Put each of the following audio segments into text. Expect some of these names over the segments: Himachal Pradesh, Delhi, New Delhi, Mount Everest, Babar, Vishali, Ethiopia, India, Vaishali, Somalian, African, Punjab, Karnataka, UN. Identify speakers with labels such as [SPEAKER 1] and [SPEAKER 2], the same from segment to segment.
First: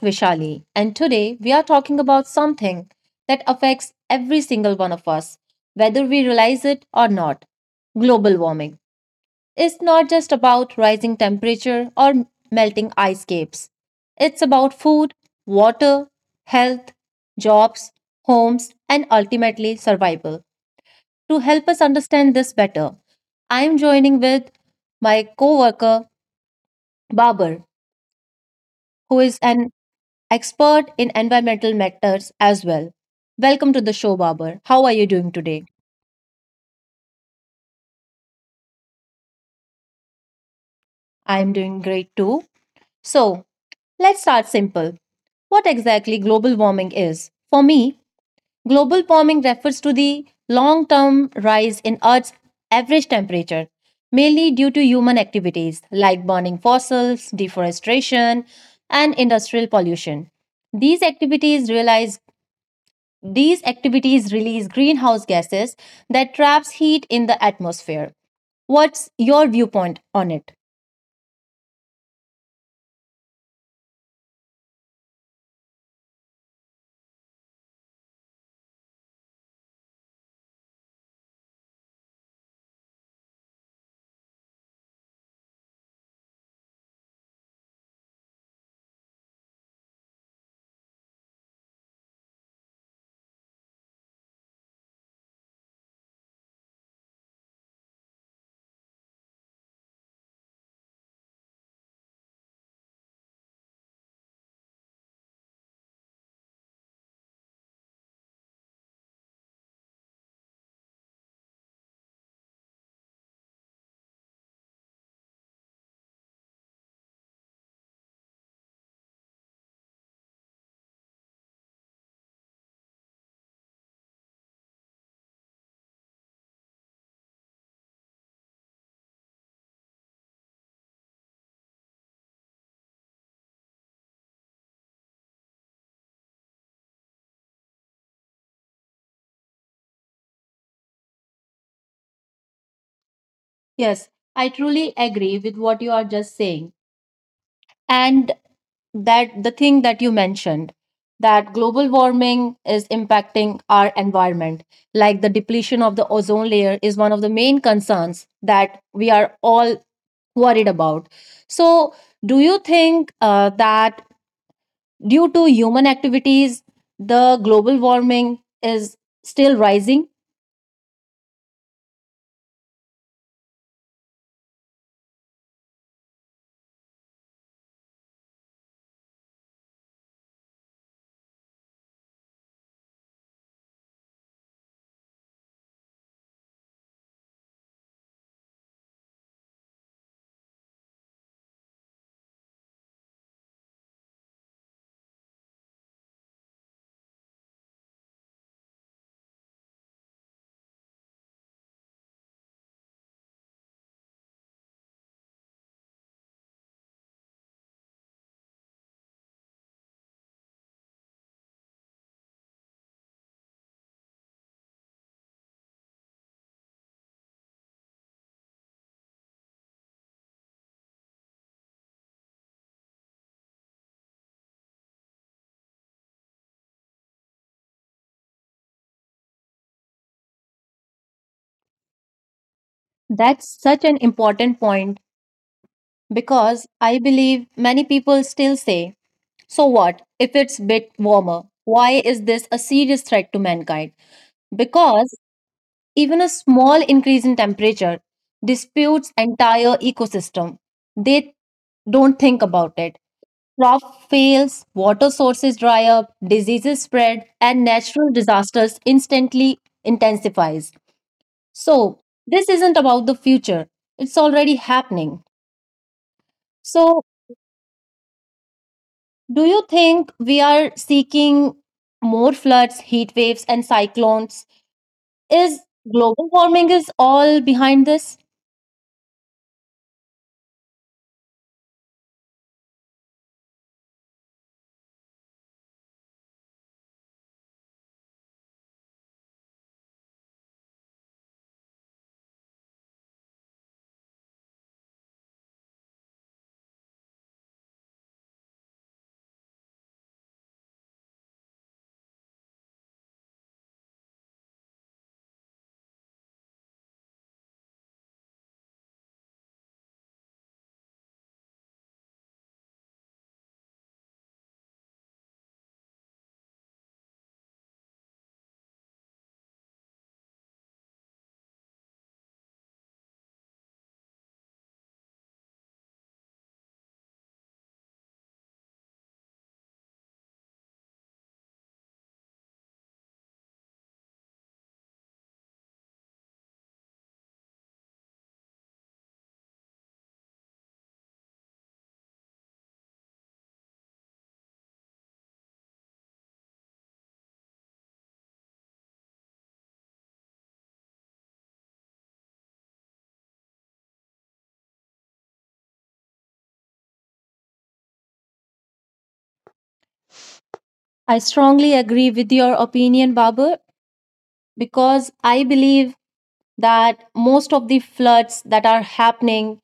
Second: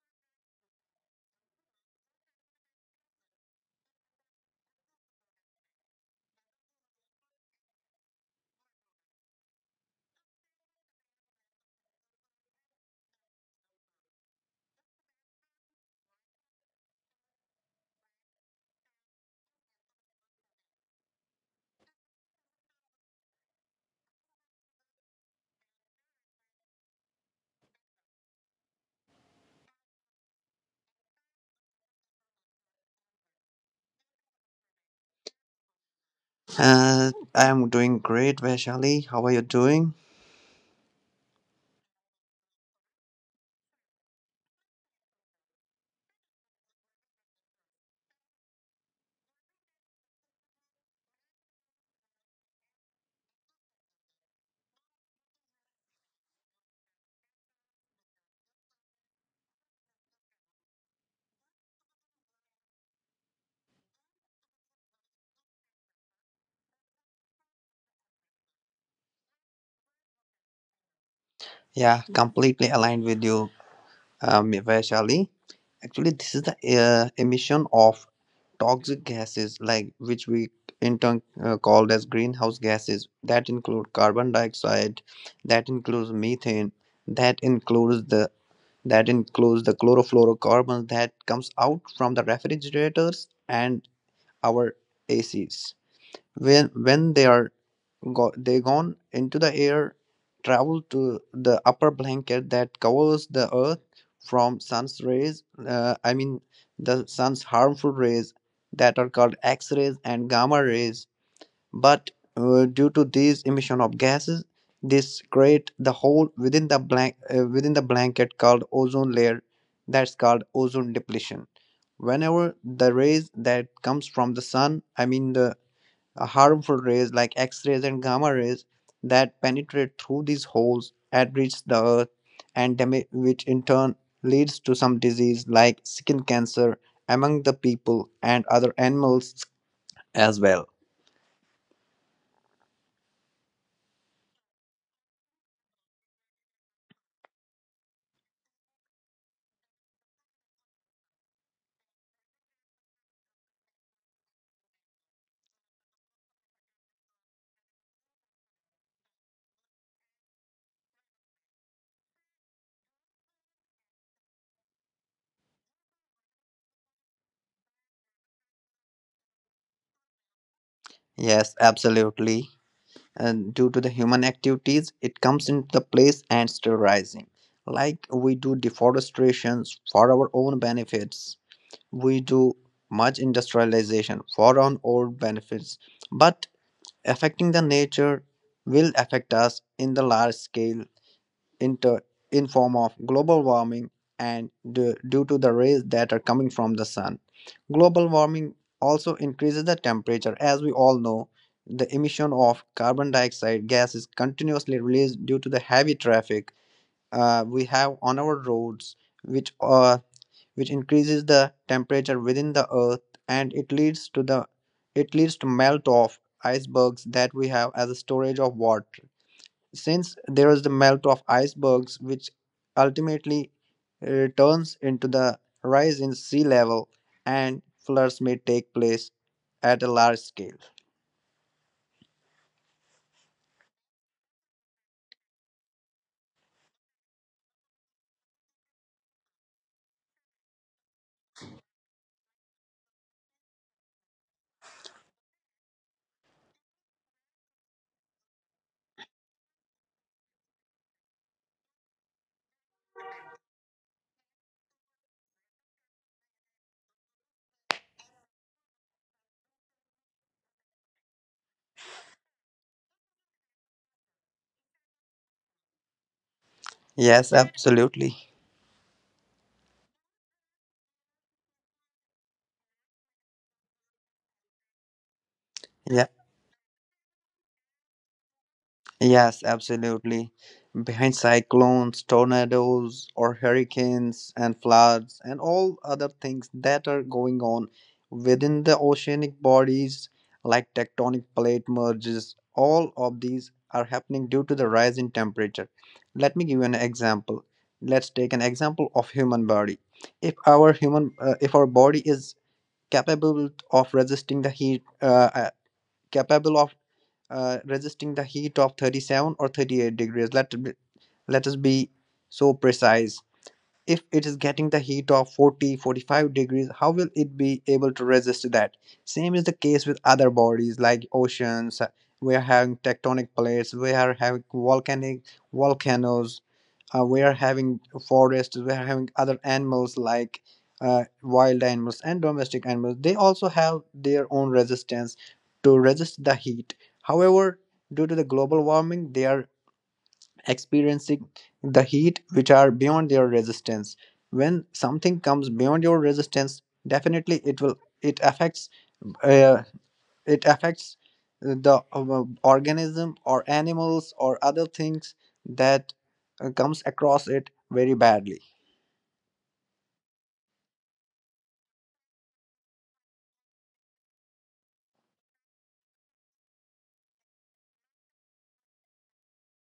[SPEAKER 1] Vishali, and today we are talking about something that affects every single one of us, whether we realize it or not global warming. It's not just about rising temperature or melting ice caps, it's about food, water, health, jobs, homes, and ultimately survival. To help us understand this better, I am joining with my coworker Babar, who is an expert in environmental matters as well. Welcome to the show, Babar. How are you doing today?
[SPEAKER 2] I'm doing great, Vaishali. How are you doing?
[SPEAKER 1] I am doing great too. So, let's start simple. What exactly global warming is? For me, global warming refers to the long term rise in Earth's average temperature, mainly due to human activities like burning fossils, deforestation, and industrial pollution. These activities realize These activities release greenhouse gases that traps heat in the atmosphere. What's your viewpoint on it?
[SPEAKER 2] Yeah, completely aligned with you, Vaishali. Actually, this is the emission of toxic gases, like which we in turn called as greenhouse gases. That include carbon dioxide, that includes methane, that includes the that includes the chlorofluorocarbons that comes out from the refrigerators and our ACs. When they are they gone into the air, travel to the upper blanket that covers the earth from sun's rays I mean the sun's harmful rays that are called x-rays and gamma rays. But due to these emission of gases, this create the hole within the blank within the blanket called ozone layer. That's called ozone depletion. Whenever the rays that comes from the sun, I mean the harmful rays like X rays and gamma rays, that penetrate through these holes and reach the earth, and damage, which in turn leads to some disease like skin cancer among the people and other animals as well.
[SPEAKER 1] Yes, I truly agree with what you are just saying. And that the thing that you mentioned that global warming is impacting our environment, like the depletion of the ozone layer, is one of the main concerns that we are all worried about. So, do you think that due to human activities, the global warming is still rising.
[SPEAKER 2] Yes, absolutely. And due to the human activities, it comes into the place and sterilizing. Like we do deforestations for our own benefits, we do much industrialization for our own benefits, but affecting the nature will affect us in the large scale, inter, in form of global warming. And due to the rays that are coming from the sun, global warming also increases the temperature. As we all know, the emission of carbon dioxide gas is continuously released due to the heavy traffic we have on our roads, which uh, which increases the temperature within the earth. And it leads to melt of icebergs that we have as a storage of water. Since there is the melt of icebergs, which ultimately turns into the rise in sea level, and floods may take place at a large scale.
[SPEAKER 1] That's such an important point because I believe many people still say, so what if it's a bit warmer? Why is this a serious threat to mankind? Because even a small increase in temperature disputes entire ecosystem. They don't think about it. Crop fails, water sources dry up, diseases spread, and natural disasters instantly intensifies. So, this isn't about the future. It's already happening. So,
[SPEAKER 2] Yes, absolutely.
[SPEAKER 1] do you think we are seeking more floods, heat waves, and cyclones? Is
[SPEAKER 2] Yeah.
[SPEAKER 1] global warming is all behind this?
[SPEAKER 2] Yes, absolutely. Behind cyclones, tornadoes, or hurricanes and floods, and all other things that are going on within the oceanic bodies, like tectonic plate merges, all of these are happening due to the rise in temperature. Let me give you an example. Let's take an example of human body. If our body is capable of resisting the heat, capable of resisting the heat of 37 or 38 degrees. Let us be so precise. If it is getting the heat of 40 45 degrees, how will it be able to resist that? Same is the case with other bodies like oceans. We are having tectonic plates, we are having volcanic volcanoes, we are having forests, we are having other animals like wild animals and domestic animals. They also have their own resistance to resist the heat. However, due to the global warming, they are experiencing the heat which are beyond their resistance. When something comes beyond your resistance, definitely it affects, uh, it affects the organism or animals or other things that comes across it very badly.
[SPEAKER 1] I strongly agree with your opinion, Babar, because I believe that most of the floods that are happening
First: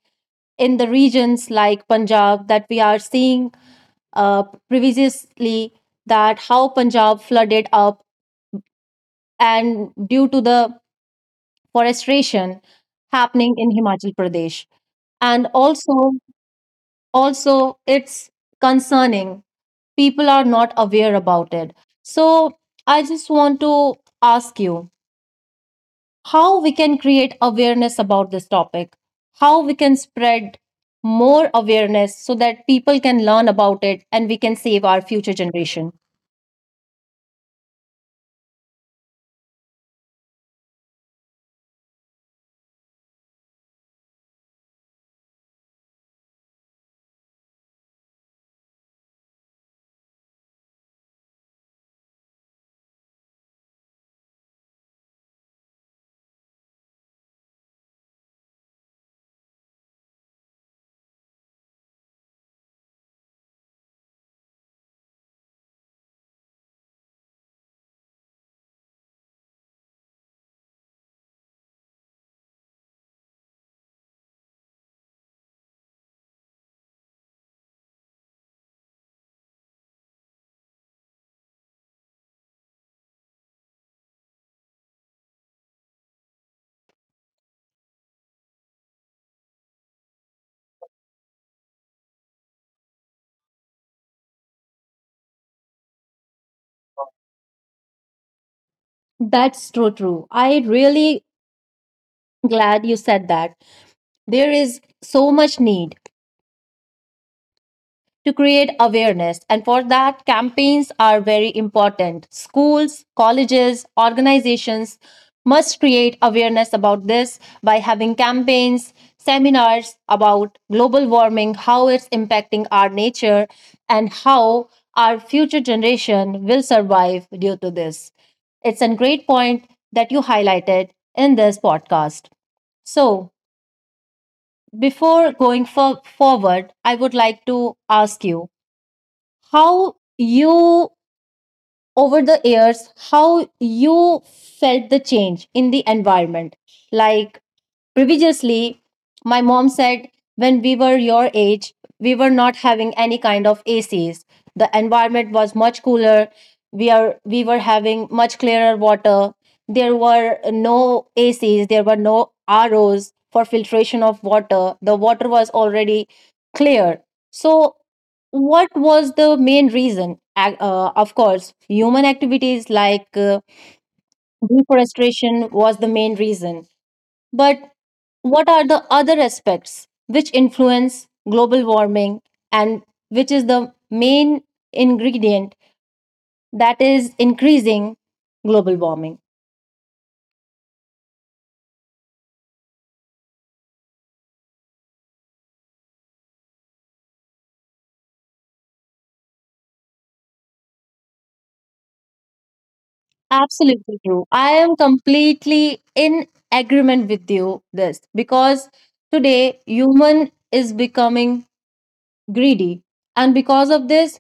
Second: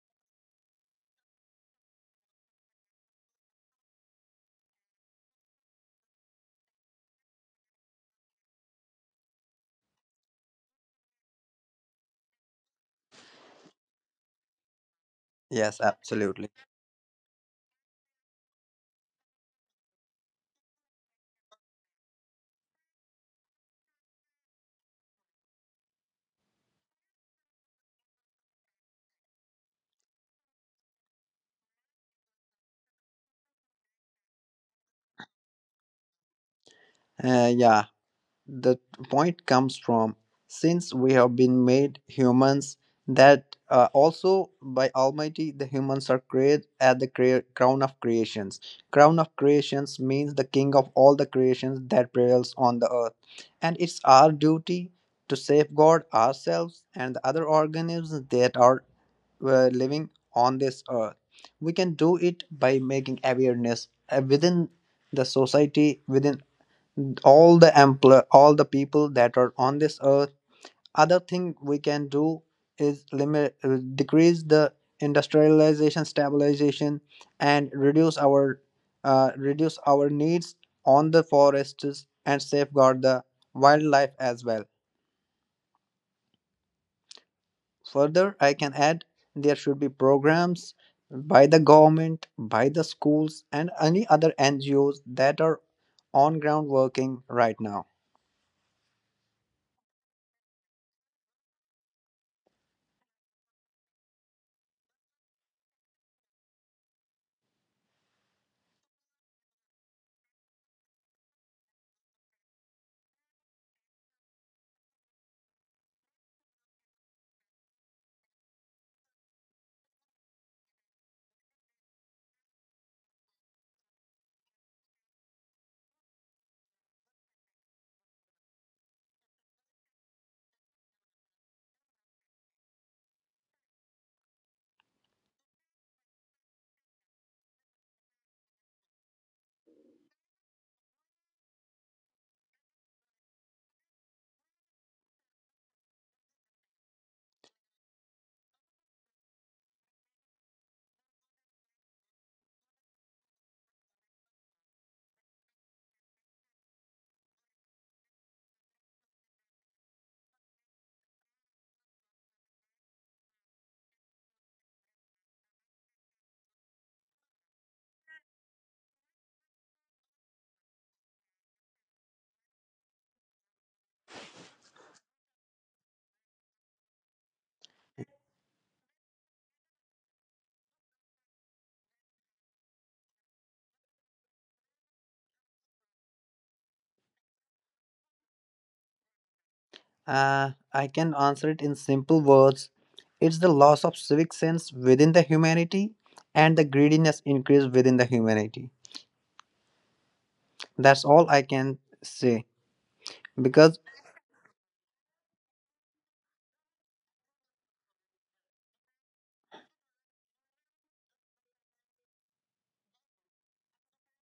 [SPEAKER 1] in the regions like Punjab that we are seeing previously that how Punjab flooded up and due to the forestation happening in Himachal Pradesh. And
[SPEAKER 2] Yes,
[SPEAKER 1] also,
[SPEAKER 2] absolutely.
[SPEAKER 1] also it's concerning. People are not aware about it. So I just want to ask you how we can create awareness about this topic, how we can spread more awareness so that people can learn about it and we can save our future generation.
[SPEAKER 2] Yeah, the point comes from, since we have been made humans, that also by almighty, the humans are created at the crown of creations. Crown of creations means the king of all the creations that prevails on the earth. And it's our duty to safeguard ourselves and the other organisms that are living on this earth. We can do it by making awareness within the society, within all the people that are on this earth. Other thing we can do is limit decrease the industrialization, stabilization, and reduce our needs on the forests, and safeguard the wildlife as well. Further I can add, there should be programs by the government, by the schools, and any other NGOs that are on ground working right now.
[SPEAKER 1] That's true, true. I really glad you said that. There is so much need to create awareness. And for that, campaigns are very important. Schools, colleges, organizations must create awareness about this by having campaigns, seminars about global warming, how it's impacting our nature, and how our future generation will survive due to this. It's a great point that you highlighted in this podcast. So, before going for forward, I would like to ask you how you over the years how you felt the change in the environment like previously my mom said when we were your age we were not having any kind of acs, the environment was much cooler, we were having much clearer water, there were no acs, there were no ros for filtration of water, the water was already clear. So what was the main reason? Of course, human activities like deforestation was the main reason. But what are the other aspects which influence global warming and which is the main ingredient that is increasing global warming?
[SPEAKER 2] I can answer it in simple words. It's the loss of civic sense within the humanity, and the greediness increase within the humanity. That's all I can say. Because,
[SPEAKER 1] Absolutely true. I am completely in agreement with you this because today human is becoming greedy and because of this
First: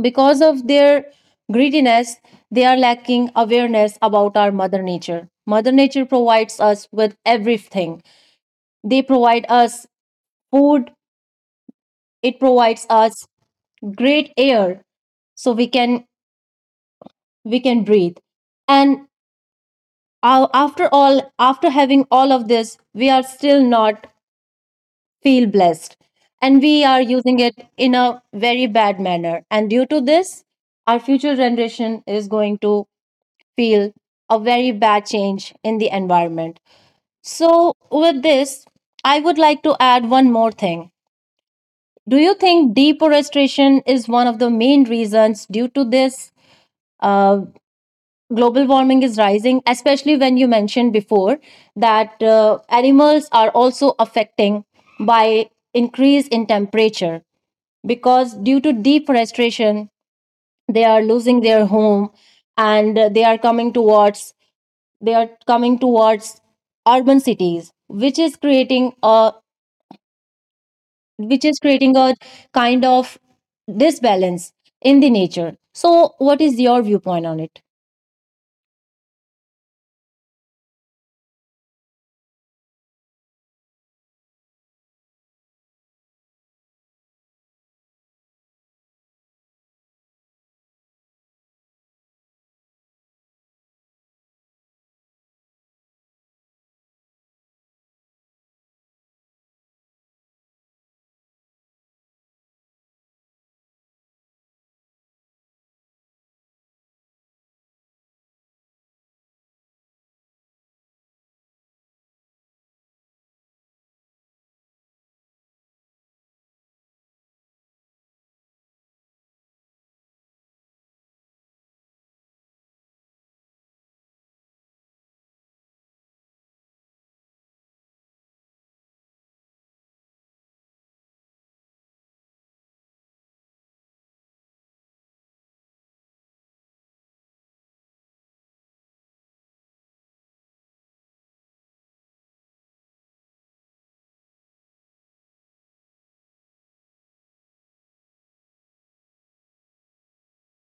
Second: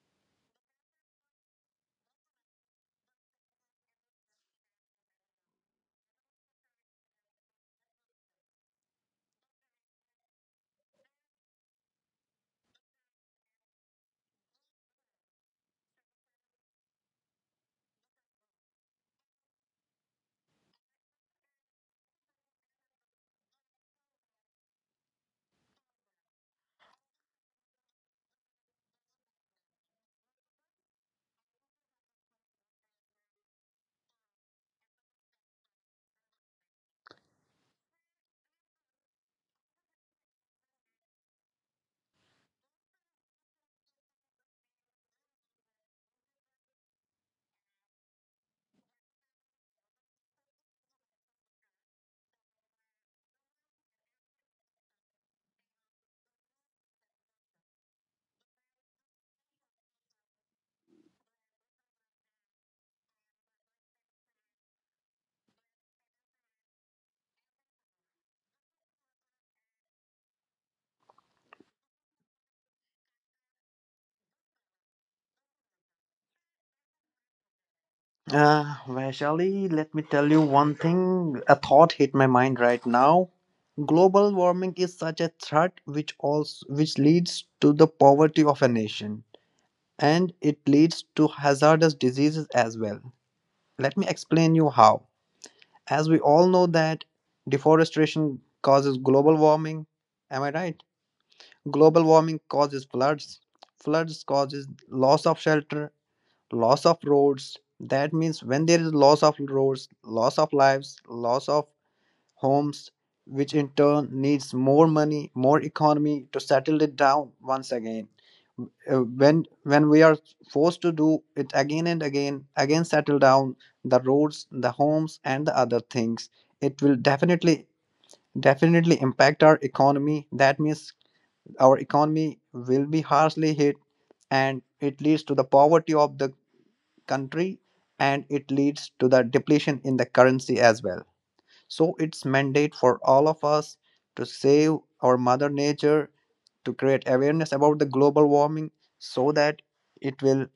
[SPEAKER 1] because of their greediness, they are lacking awareness about our mother nature. Mother nature provides us with everything. They provide us food, it provides us great air so we can breathe. And after all after having all of this, we are still not feel blessed and we are using it in a very bad manner. And due to this, our future generation is going to feel a very bad change in the environment. So, with this, I would like to add one more thing. Do you think deforestation is one of the main reasons due to this? Uh, Global warming is rising, especially when you mentioned before that animals are also affecting by increase in temperature because due to deforestation they are losing their home and they are coming towards urban cities, which is creating a which is creating a kind of disbalance in the nature. So what is your viewpoint on it?
[SPEAKER 2] Vaishali, let me tell you one thing. A thought hit my mind right now. Global warming is such a threat which also which leads to the poverty of a nation, and it leads to hazardous diseases as well. Let me explain you how. As we all know that deforestation causes global warming, am I right? Global warming causes floods, floods causes loss of shelter, loss of roads. That means when there is loss of roads, loss of lives, loss of homes, which in turn needs more money, more economy to settle it down once again. When we are forced to do it again and again, again settle down the roads, the homes, and the other things, it will definitely impact our economy. That means our economy will be harshly hit, and it leads to the poverty of the country, and it leads to the depletion in the currency as well. So it's mandate for all of us to save our mother nature, to create awareness about the global warming, so that it will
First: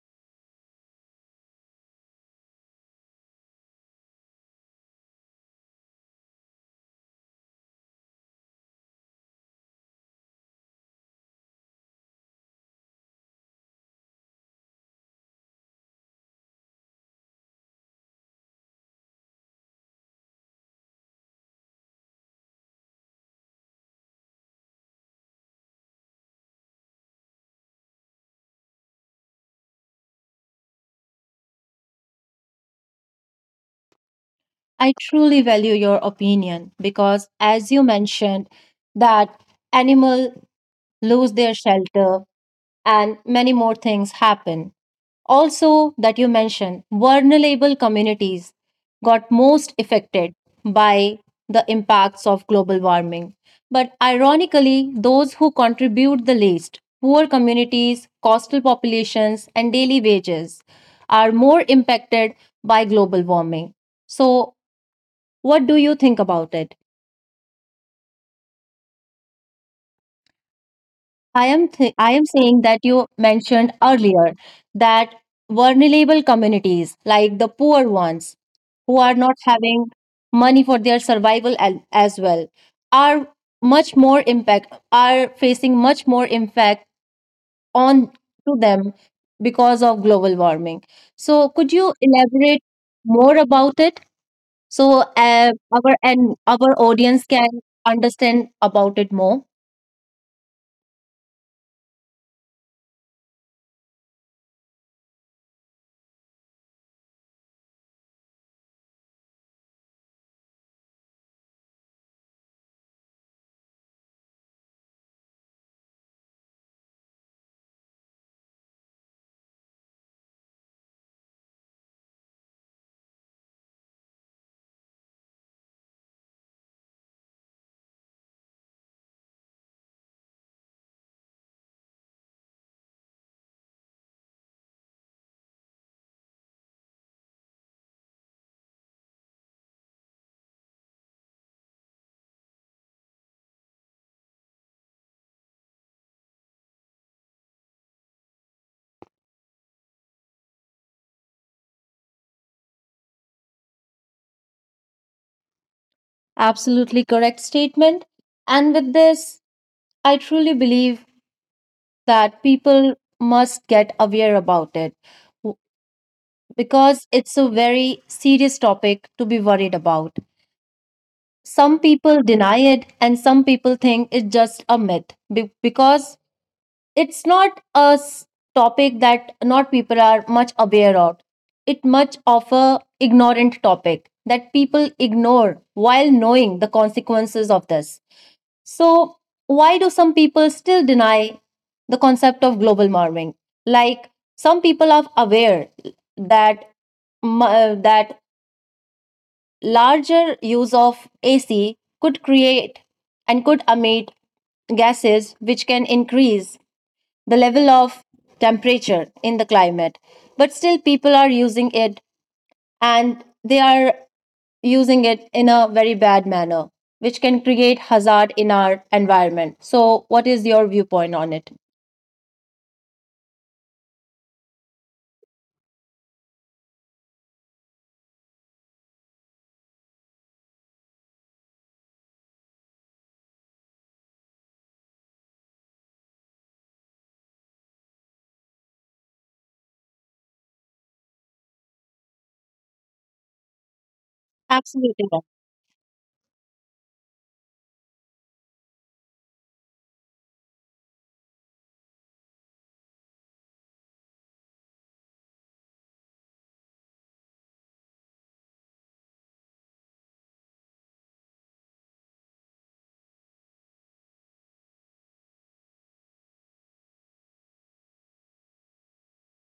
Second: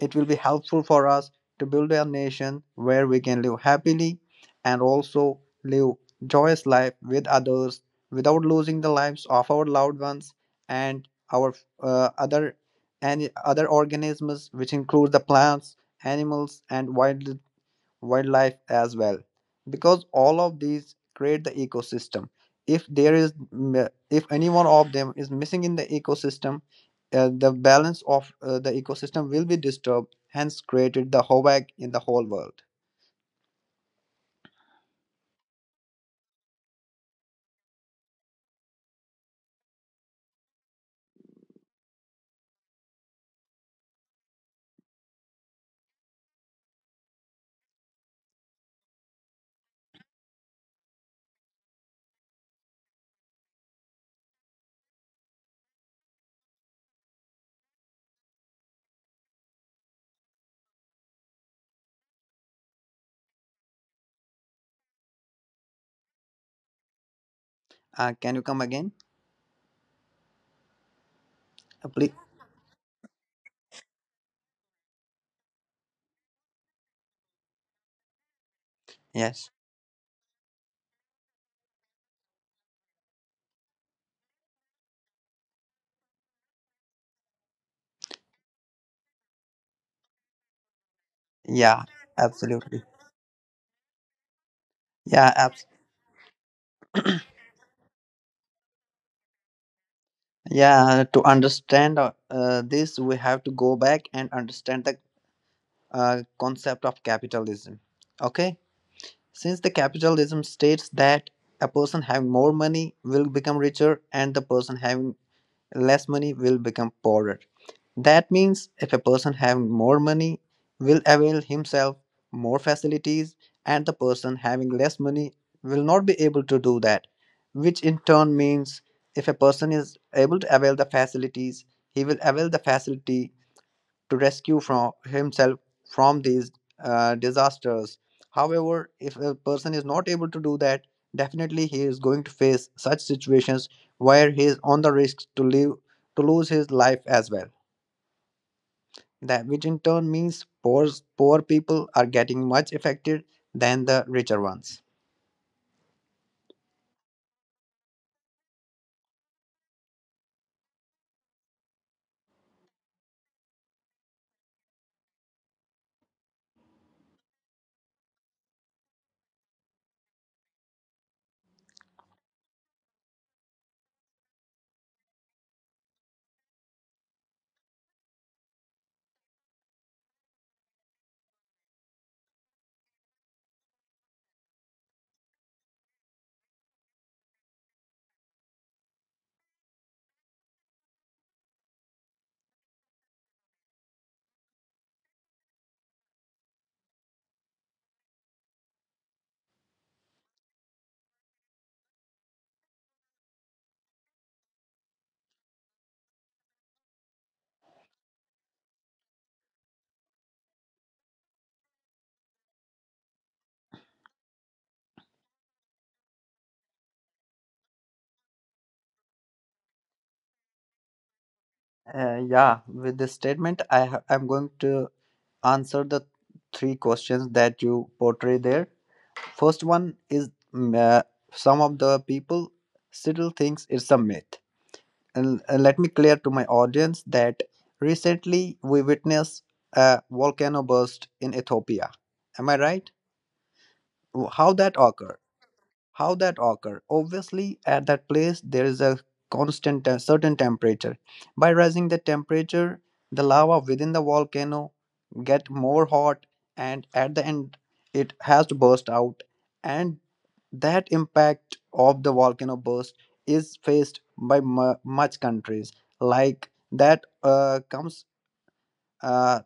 [SPEAKER 2] it will be helpful for us to build a nation where we can live happily, and also live joyous life with others without losing the lives of our loved ones, and our other any other organisms, which include the plants, animals, and wildlife as well. Because all of these create the ecosystem. If there is if any one of them is missing in the ecosystem, the balance of the ecosystem will be disturbed, hence created the havoc in the whole world.
[SPEAKER 1] I truly value your opinion because, as you mentioned, that animal lose their shelter and many more things happen. Also, that you mentioned, vulnerable communities got most affected by the impacts of global warming. But ironically, those who contribute the least, poor communities, coastal populations, and daily wages, are more impacted by global warming. So, what do you think about it?
[SPEAKER 2] Can you come again?
[SPEAKER 1] I
[SPEAKER 2] Please.
[SPEAKER 1] am saying that you mentioned earlier that vulnerable communities like the poor ones who are not
[SPEAKER 2] Yes.
[SPEAKER 1] having money for their survival as well are much more impact are facing much more impact on to them because of global warming. So could
[SPEAKER 2] Yeah,
[SPEAKER 1] you elaborate
[SPEAKER 2] absolutely.
[SPEAKER 1] more about it so
[SPEAKER 2] yeah abs-
[SPEAKER 1] our audience can understand about it more?
[SPEAKER 2] yeah, to understand this, we have to go back and understand the concept of capitalism. Okay. Since the capitalism states that a person having more money will become richer, and the person having less money will become poorer. That means if a person having more money will avail himself more facilities, and the person having less money will not be able to do that, which in turn means if a person is able to avail the facilities, he will avail the facility to rescue from himself from these disasters. However, if a person is not able to do that, definitely he is going to face such situations where he is on the risk to live, to lose his life as well. That which in turn means poor people are getting much affected than the richer ones.
[SPEAKER 1] Absolutely correct statement. And with this, I truly believe that people must get aware about it w- because it's a very serious topic to be worried about. Some people deny it, and some people think it's just a myth because it's not a topic that not people are much aware of. It much of a ignorant topic that people ignore while knowing the consequences of this. So, why do some people still deny the concept of global warming? Like some people are aware that that larger use of AC could create and could emit gases which can increase the level of temperature in the climate, but still people are using it and they are using it in a very bad manner, which can create hazard in our environment. So, what is your viewpoint on it?
[SPEAKER 2] Yeah, with this statement, I'm going to answer the three questions that you portray there. First one is, some of the people still thinks it's a myth. And let me clear to my audience that recently we witnessed a volcano burst in Ethiopia. Am I right? How that
[SPEAKER 1] Absolutely right.
[SPEAKER 2] occurred? How that occur? Obviously, at that place there is a constant certain temperature. By raising the temperature, the lava within the volcano get more hot, and at the end it has to burst out. And that impact of the volcano burst is faced by mu much countries like that comes. Uh,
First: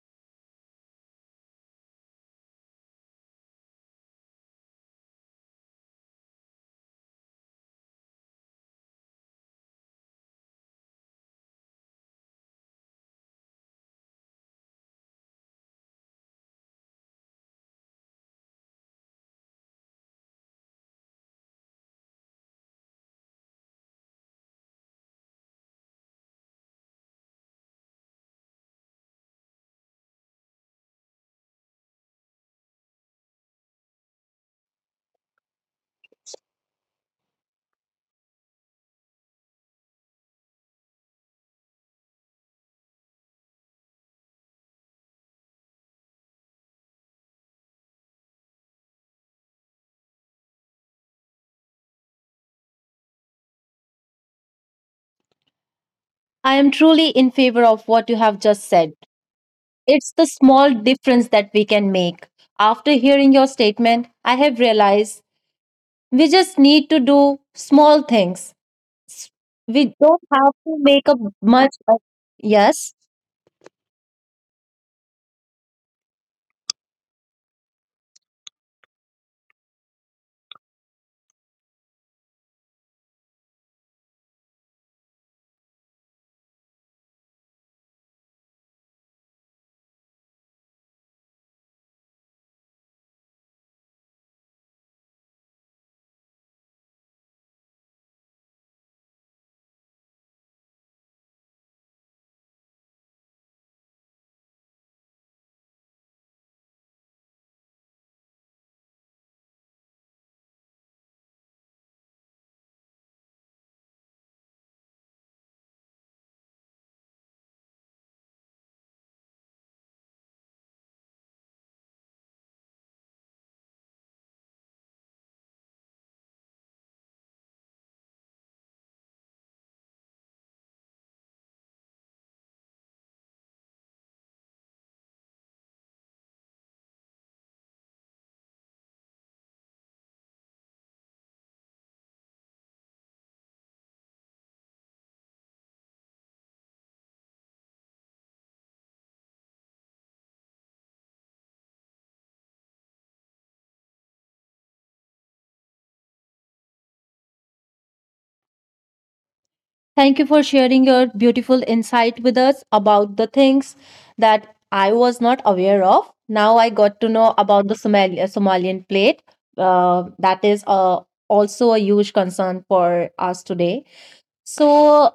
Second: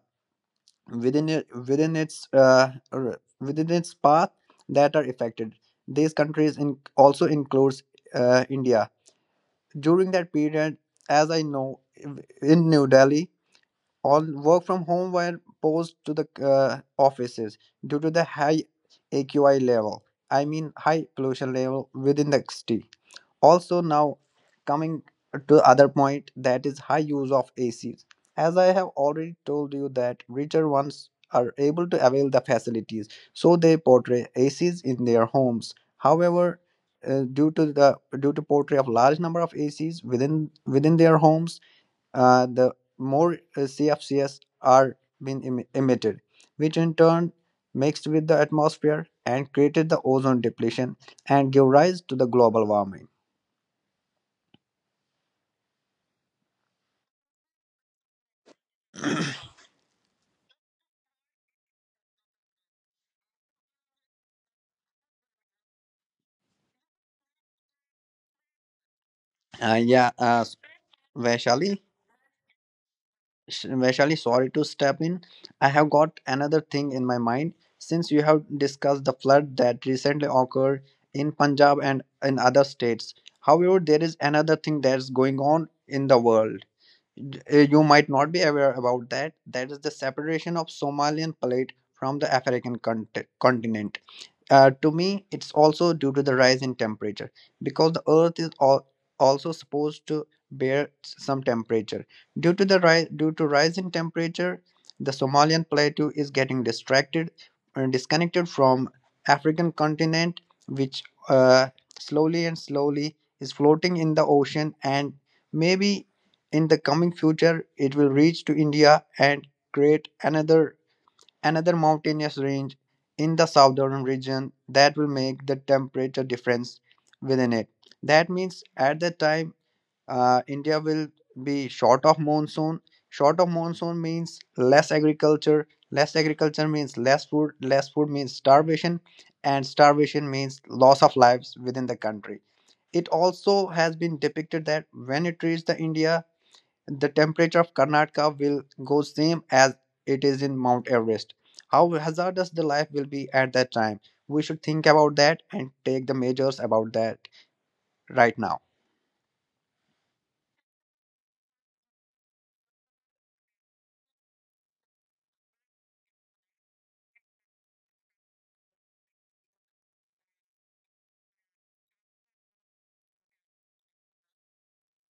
[SPEAKER 2] Within it, within its within its path, that are affected. These countries in, also includes India. During that period, as I know, in New Delhi, all work from home were posed to the offices due to the high AQI level. I mean, high pollution level within the city. Also now coming to other point, that is high use of ACs. As I have already told you that richer ones are able to avail the facilities, so they portray ACs in their homes. However, due to portray of large number of ACs within their homes, the more CFCs are being emitted, which in turn mixed with the atmosphere and created the ozone depletion, and give rise to the global warming.
[SPEAKER 1] I am truly in favor of what you have just said. It's the small difference that we can make. After hearing your statement, I have realized we just need to do small things. S-
[SPEAKER 2] Uh,
[SPEAKER 1] We
[SPEAKER 2] yeah,
[SPEAKER 1] don't
[SPEAKER 2] uh,
[SPEAKER 1] have
[SPEAKER 2] s-
[SPEAKER 1] to make a much
[SPEAKER 2] Vaishali,
[SPEAKER 1] of. Yes.
[SPEAKER 2] Vaishali, sorry to step in. I have got another thing in my mind, since you have discussed the flood that recently occurred in Punjab and in other states. However, there is another thing that's going on in the world. You might not be aware about that. That is the separation of Somalian plate from the African continent. To me, it's also due to the rise in temperature, because the Earth is also supposed to bear some temperature. Due to the due to rise in temperature, the Somalian plateau is getting distracted and disconnected from African continent, which uh, slowly and slowly is floating in the ocean, and maybe in the coming future, it will reach to India and create another mountainous range in the southern region, that will make the temperature difference within it. That means at that time, India will be short of monsoon. Short of monsoon means less agriculture. Less agriculture means less food. Less food means starvation, and starvation means loss of lives within the country. It also has been depicted that when it reached the India, the temperature of Karnataka will go same as it is in Mount Everest. How hazardous the life will be at that time. We should think about that and take the measures about that right now.
[SPEAKER 1] Thank you for sharing your beautiful insight with us about the things that I was not aware of. Now I got to know about the Somalian plate. That is also a huge concern for us today. So,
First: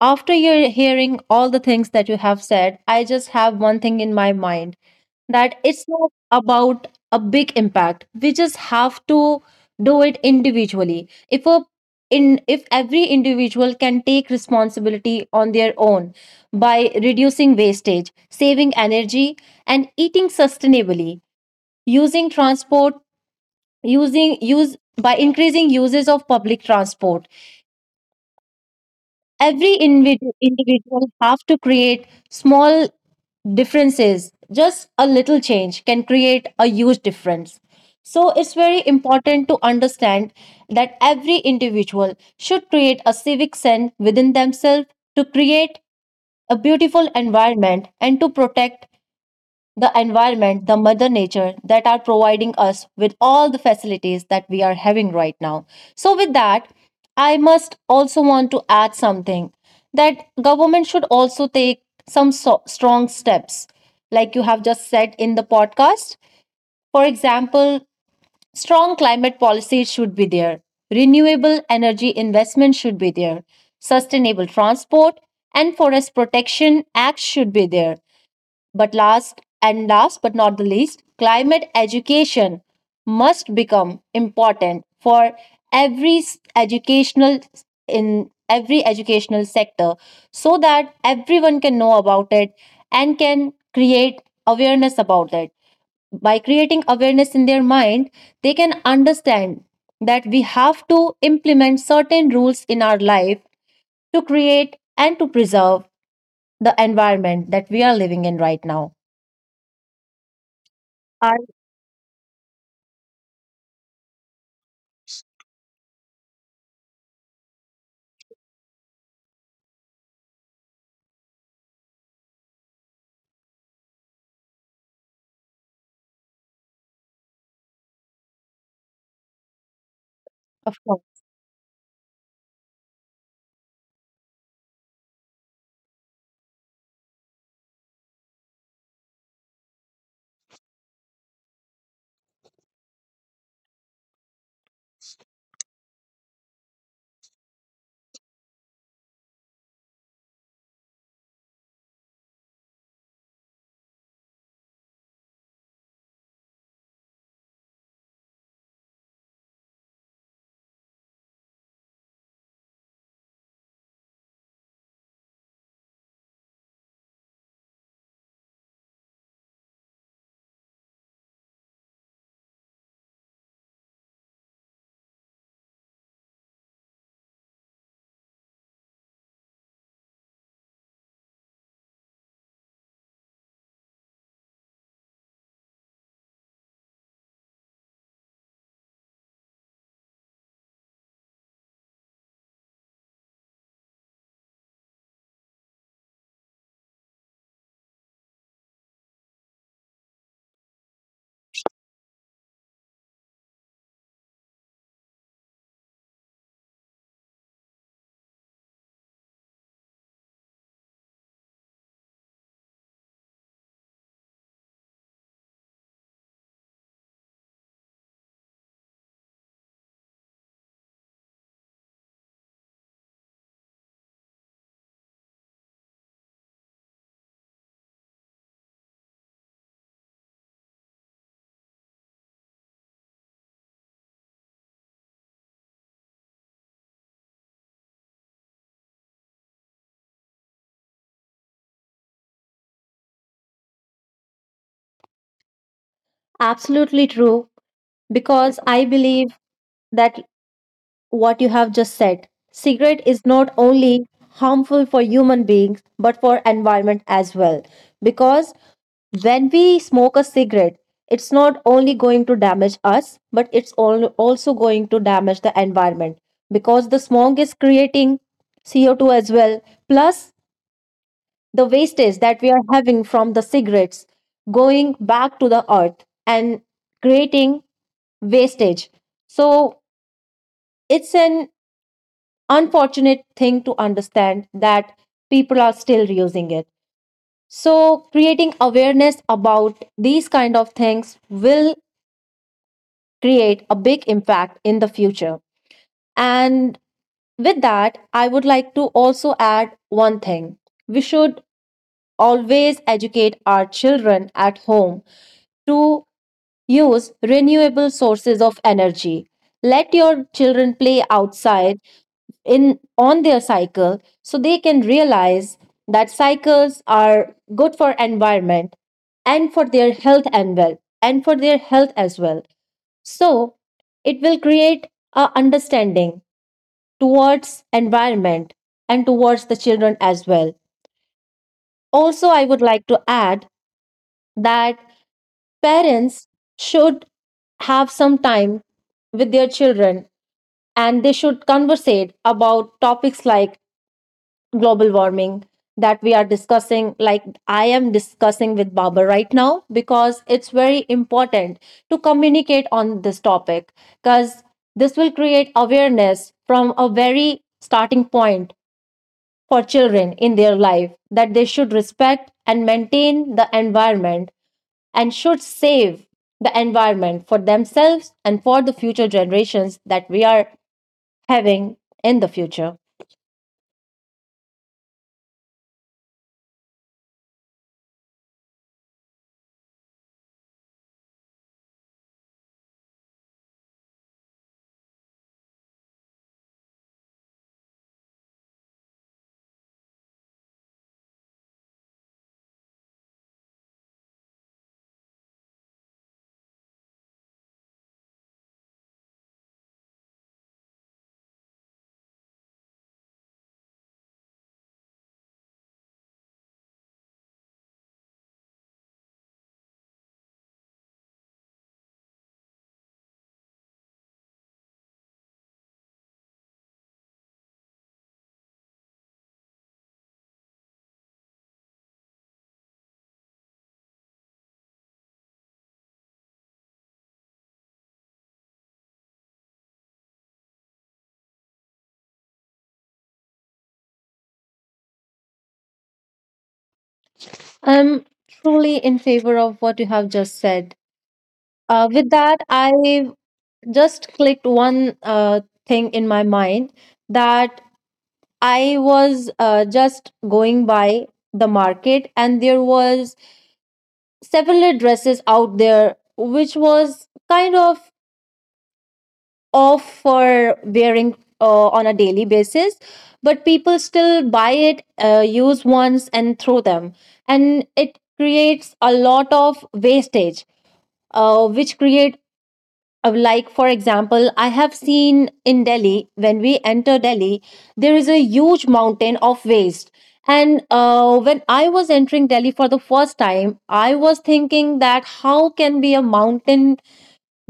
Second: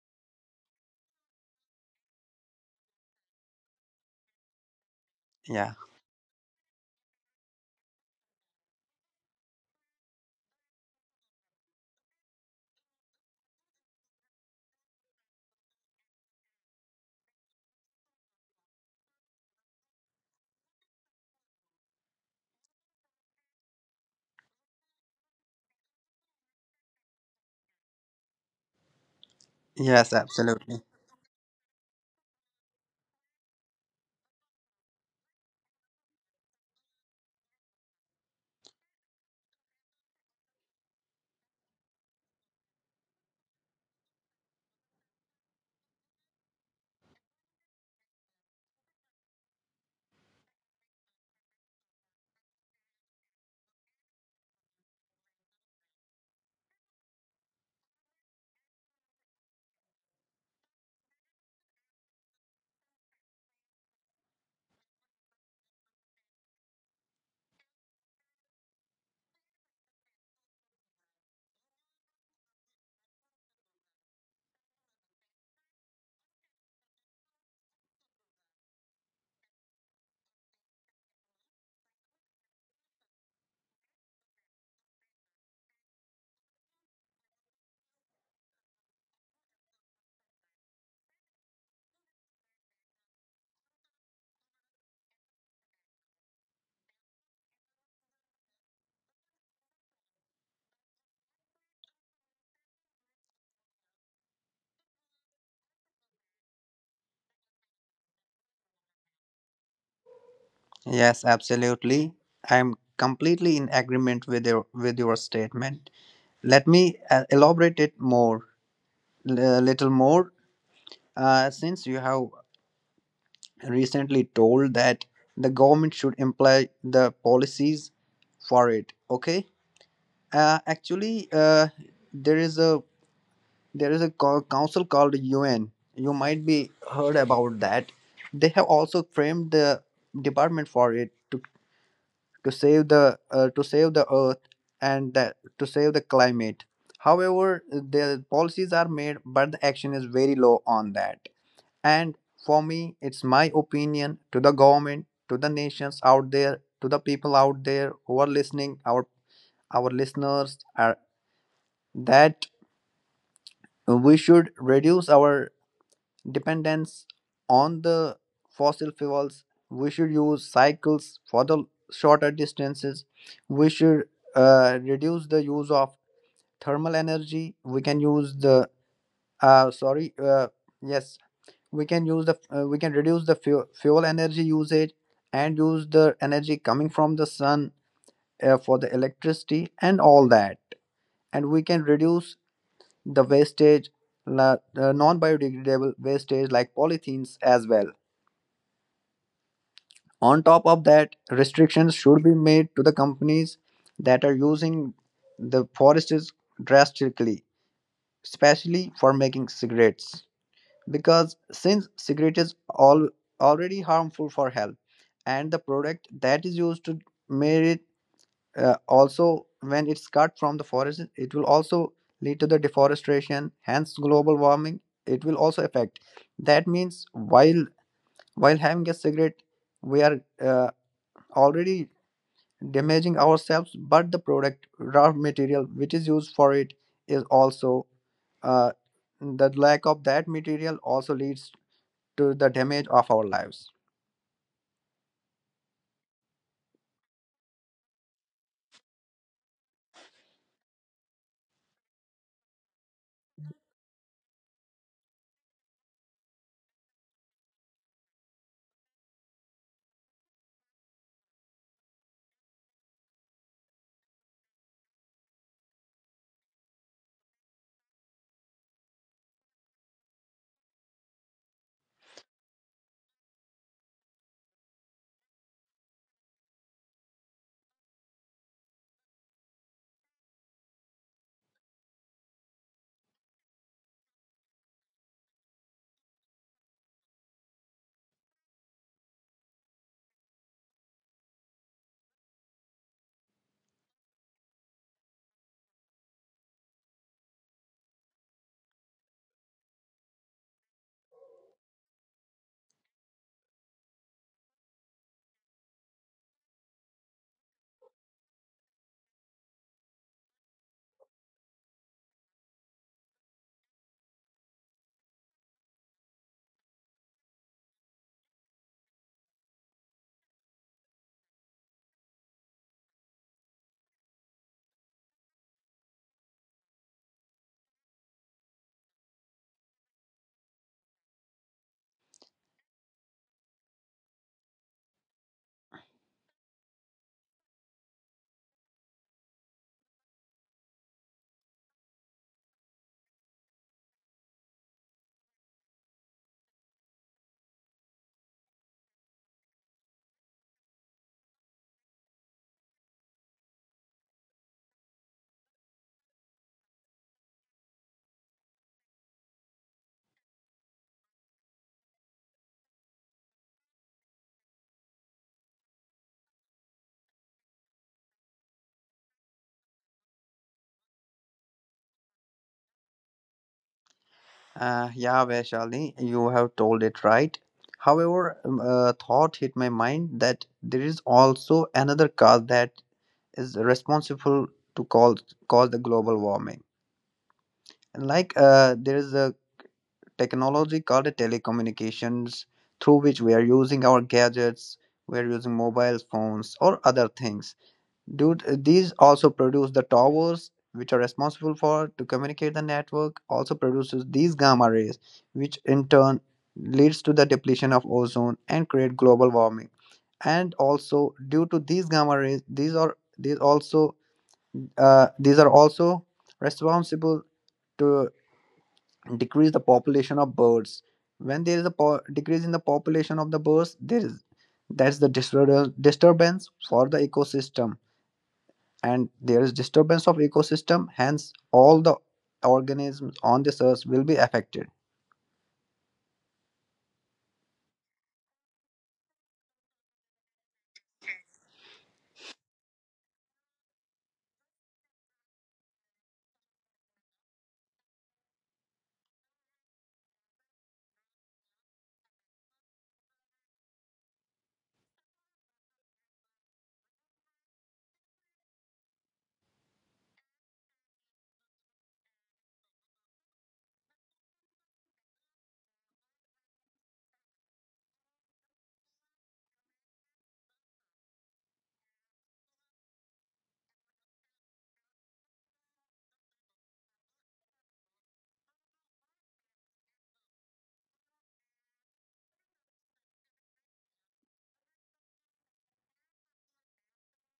[SPEAKER 1] after your hearing all the things that you have said, I just have one thing in my mind that
[SPEAKER 2] Yeah.
[SPEAKER 1] it's not about a big impact, we just have to do it individually. If a in if every individual can take responsibility on their own by reducing wastage, saving energy, and eating sustainably, using transport, using use by increasing uses of public transport, every
[SPEAKER 2] Yes, absolutely.
[SPEAKER 1] individual have to create small differences. Just a little change can create a huge difference. So it's very important to understand that every individual should create a civic sense within themselves to create a beautiful environment and to protect the environment, the mother nature that are providing us with all the facilities that we are having right now. So with that, I must also want to add something that government should also take some strong steps like you have just said in the podcast. For example, strong climate policies should be there. Renewable energy investment should be there. Sustainable transport and forest protection acts should be there, but last and last but not the least, climate education must become important for every s- educational in every educational sector so that everyone can know about it and can create awareness about it. By creating awareness in their mind, they can understand that we have to implement certain rules in our life to create and to preserve the environment that we are living in right now.
[SPEAKER 2] Yes, absolutely. I am completely in agreement with your statement. Let me elaborate it more, a little more, since you have recently told that the government should imply the policies for it. Okay. Uh,
[SPEAKER 1] Of
[SPEAKER 2] actually,
[SPEAKER 1] course.
[SPEAKER 2] uh, there is a there is a council called UN. You might be heard about that. They have also framed the department for it to save the to save the earth and to save the climate. However, the policies are made, but the action is very low on that. And for me, it's my opinion to the government, to the nations out there, to the people out there who are listening, our listeners are that we should reduce our dependence on the fossil fuels. We should use cycles for the shorter distances. We should reduce the use of thermal energy. We can use the sorry yes, we can use the we can reduce the fuel energy usage and use the energy coming from the sun for the electricity and all that, and we can reduce the wastage, non-biodegradable wastage like polythenes as well. On top of that, restrictions should be made to the companies that are using the forests drastically, especially for making cigarettes. Because since cigarette is all already harmful for health, and the product that is used to make it, also when it's cut from the forest, it will also lead to the deforestation, hence global warming it will also affect. That means while having a cigarette, we are uh, already damaging ourselves, but the product raw material which is used for it is also uh, the lack of that material also leads to the damage of our lives.
[SPEAKER 1] Absolutely true. Because I believe that what you have just said, cigarette is not only harmful for human beings but for environment as well. Because when we smoke a cigarette, it's not only going to damage us, but it's also going to damage the environment because the smoke is creating CO2 as well. Plus, the wastage that we are having from the cigarettes going back to the earth and creating wastage. So it's an unfortunate thing to understand that people are still using it. So creating awareness about these kind of things will create a big impact in the future. And with that, I would like to also add one thing. We should always educate our children at home to use renewable sources of energy. Let your children play outside in on their cycle so they can realize that cycles are good for environment and for their health and well and for their health as well. So it will create a understanding towards environment and towards the children as well. Also, I would like to add that parents should have some time with their children and they should conversate about topics like global warming that we are discussing, like I am discussing with Baba right now, because it's very important to communicate on this topic because this will create awareness from a very starting point for children in their life, that they should respect and maintain the environment and should save the environment for themselves and for the future generations that we are having in the future.
[SPEAKER 2] Yeah, Vaishali, you have told it right. However, a thought hit my mind that there is also another cause that is responsible to call cause the global warming. Like there is a technology called the telecommunications through which we are using our gadgets, we are using mobile phones or other things. Dude, these also produce the towers, which are responsible for to communicate the network, also produces these gamma rays, which in turn leads to the depletion of ozone and create global warming. And also, due to these gamma rays, these are also responsible to decrease the population of birds. When there is a decrease in the population of the birds, there is disturbance for the ecosystem, and there is disturbance of ecosystem, hence all the organisms on this earth will be affected.
[SPEAKER 1] I'm truly in favor of what you have just said. With that, I just clicked one thing in my mind that I was just going by the market and there was several dresses out there which was kind of off for wearing on a daily basis, but people still buy it, use once and throw them, and it creates a lot of wastage, which create like, for example, I have seen in Delhi. When we enter Delhi, there is a huge mountain of waste. And when I was entering Delhi for the first time, I was thinking that how can be a mountain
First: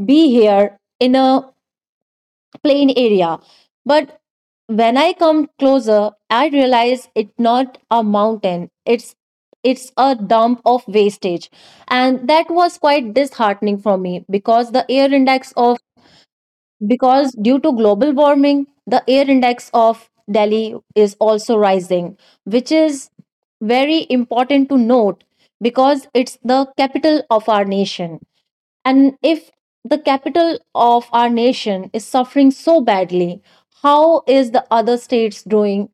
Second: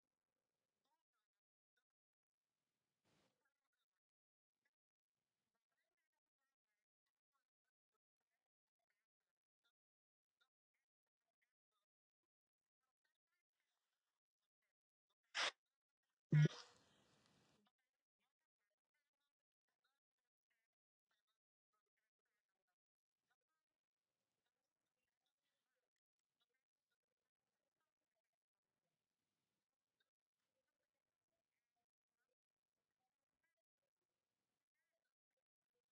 [SPEAKER 1] be here in a plain area. But when I come closer, I realize it's not a mountain. It's a dump of wastage. And that was quite disheartening for me because the air index of, because due to global warming, the air index of Delhi is also rising, which is very important to note because it's the capital of our nation. And if the capital of our nation is suffering so badly, how is the other states doing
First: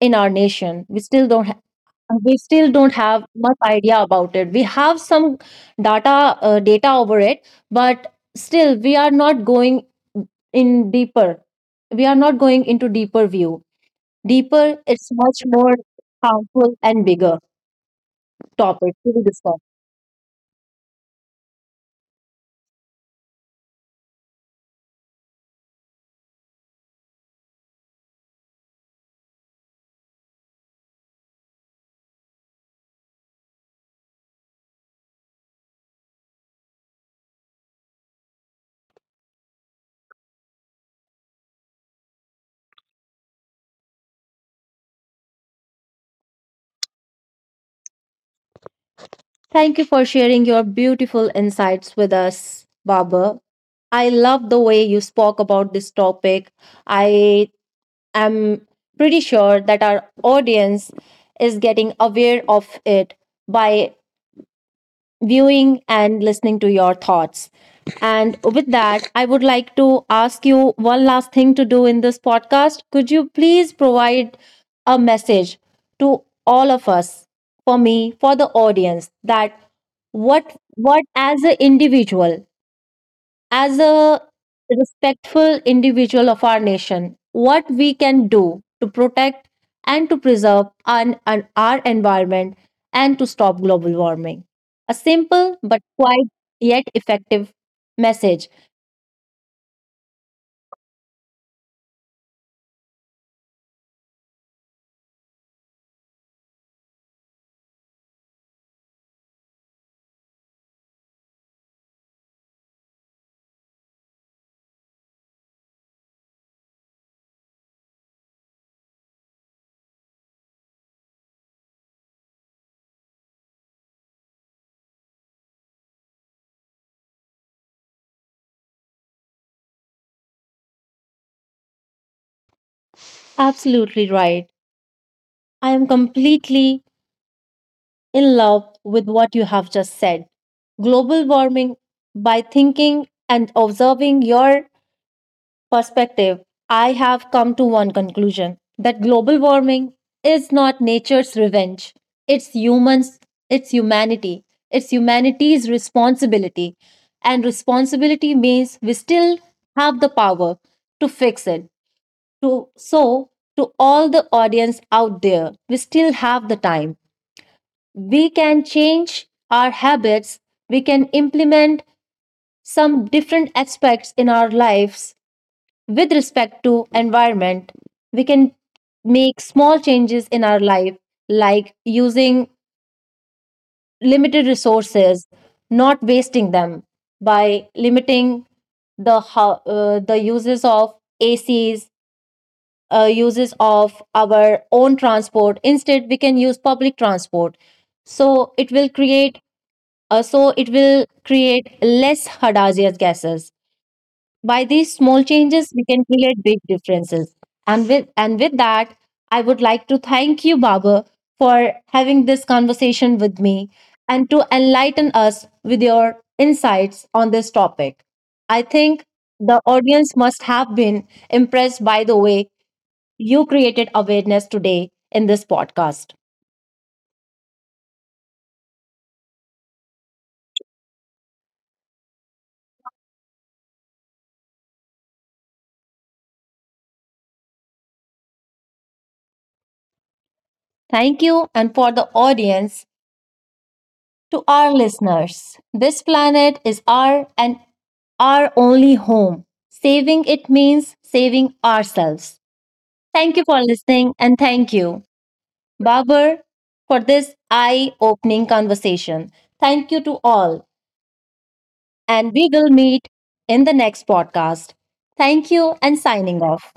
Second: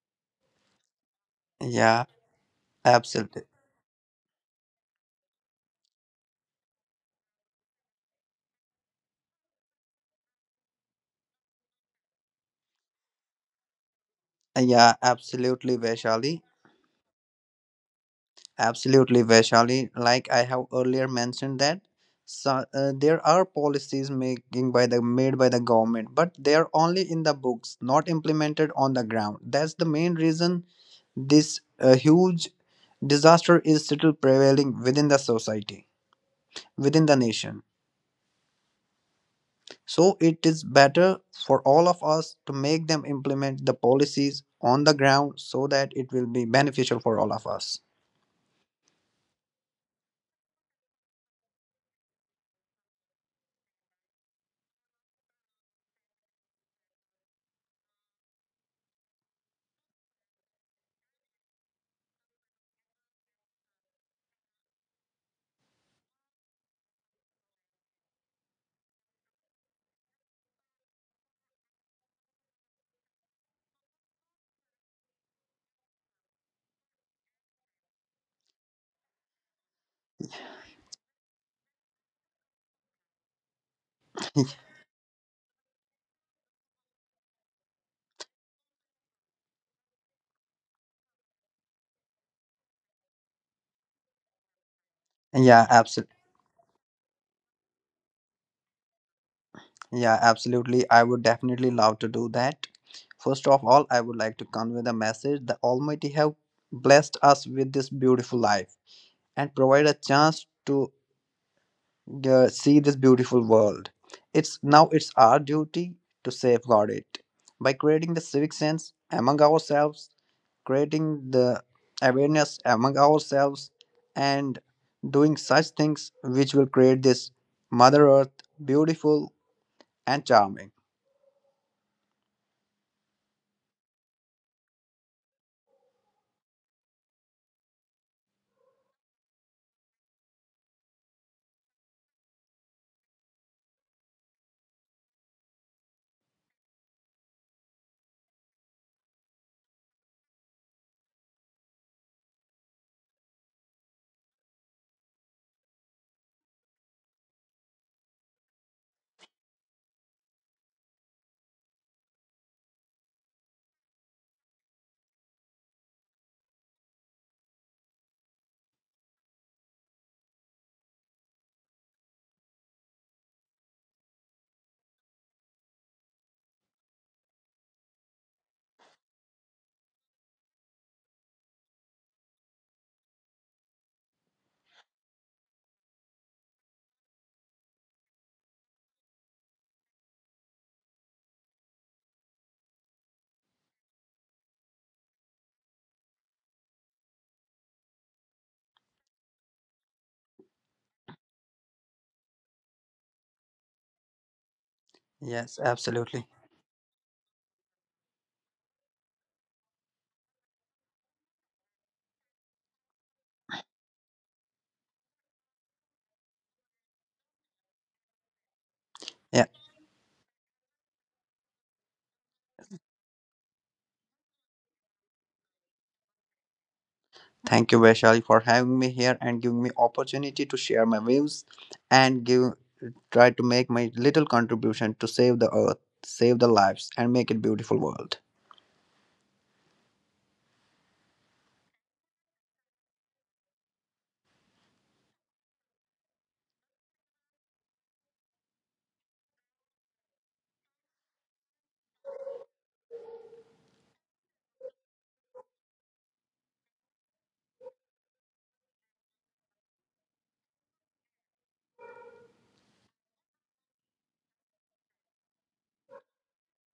[SPEAKER 1] in our nation? We still don't.
[SPEAKER 2] Yeah,
[SPEAKER 1] We still don't have
[SPEAKER 2] absolutely.
[SPEAKER 1] much idea about it. We have some data, data over it, but still we are not going in deeper. We are not going into deeper view. Deeper,
[SPEAKER 2] Yeah,
[SPEAKER 1] it's much more
[SPEAKER 2] absolutely, Vaishali.
[SPEAKER 1] harmful and bigger topic to be
[SPEAKER 2] Absolutely,
[SPEAKER 1] discussed.
[SPEAKER 2] Vaishali, like I have earlier mentioned that. So, there are policies making by the made by the government, but they are only in the books, not implemented on the ground. That's the main reason this huge disaster is still prevailing within the society, within the nation. So it is better for all of us to make them implement the policies on the ground, so that it will be beneficial for all of us.
[SPEAKER 1] Thank you for sharing your beautiful insights with us, Baba. I love the way you spoke about this topic. I am pretty sure that our audience is getting aware of it by viewing and listening to your thoughts. And with that, I would like to ask you one last thing to do in this podcast. Could you please provide a message to all of us, for me, for the audience, that what as an individual, as a respectful individual of our nation, what we can do to protect and to preserve our environment and to stop global warming. A simple
[SPEAKER 2] Yeah,
[SPEAKER 1] but
[SPEAKER 2] absolutely.
[SPEAKER 1] quite yet effective message.
[SPEAKER 2] Yeah, absolutely. I would definitely love to do that. First of all, I would like to convey the message that Almighty have blessed us with this beautiful life and provide a chance to see this beautiful world. It's now it's our duty to safeguard it by creating the civic sense among ourselves, creating the awareness among ourselves, and doing such things which will create this Mother Earth beautiful and charming.
[SPEAKER 1] Absolutely right. I am completely in love with what you have just said. Global warming, by thinking and observing your perspective, I have come to one conclusion that global warming is not nature's revenge. It's humans, it's humanity, it's humanity's responsibility. And responsibility means we still have the power to fix it. To so to all the audience out there, we still have the time. We can change our habits, we can implement some different aspects in our lives with respect to environment. We can make small changes in our life, like using limited resources, not wasting them, by limiting the the uses of acs, uses of our own transport. Instead, we can use public transport, so it will create, so it will create less hazardous gases. By these small
[SPEAKER 2] Yes,
[SPEAKER 1] changes, we can
[SPEAKER 2] absolutely.
[SPEAKER 1] create big differences. And with that, I would like to thank you, Baba, for having this conversation with me and to enlighten us with your insights on this topic. I think
[SPEAKER 2] Yeah,
[SPEAKER 1] the audience must have been impressed by the way you created awareness today in this podcast.
[SPEAKER 2] thank you, Vaishali, for having me here and giving me opportunity to share my views and give try to make my little contribution to save the earth, save the lives, and make it a beautiful world.
[SPEAKER 1] Thank you, and for the audience, to our listeners. This planet is our and our only home. Saving it means saving ourselves. Thank you for listening, and thank you, Babar, for this eye opening conversation. Thank you to all, and we will meet in the next podcast. Thank you and signing off.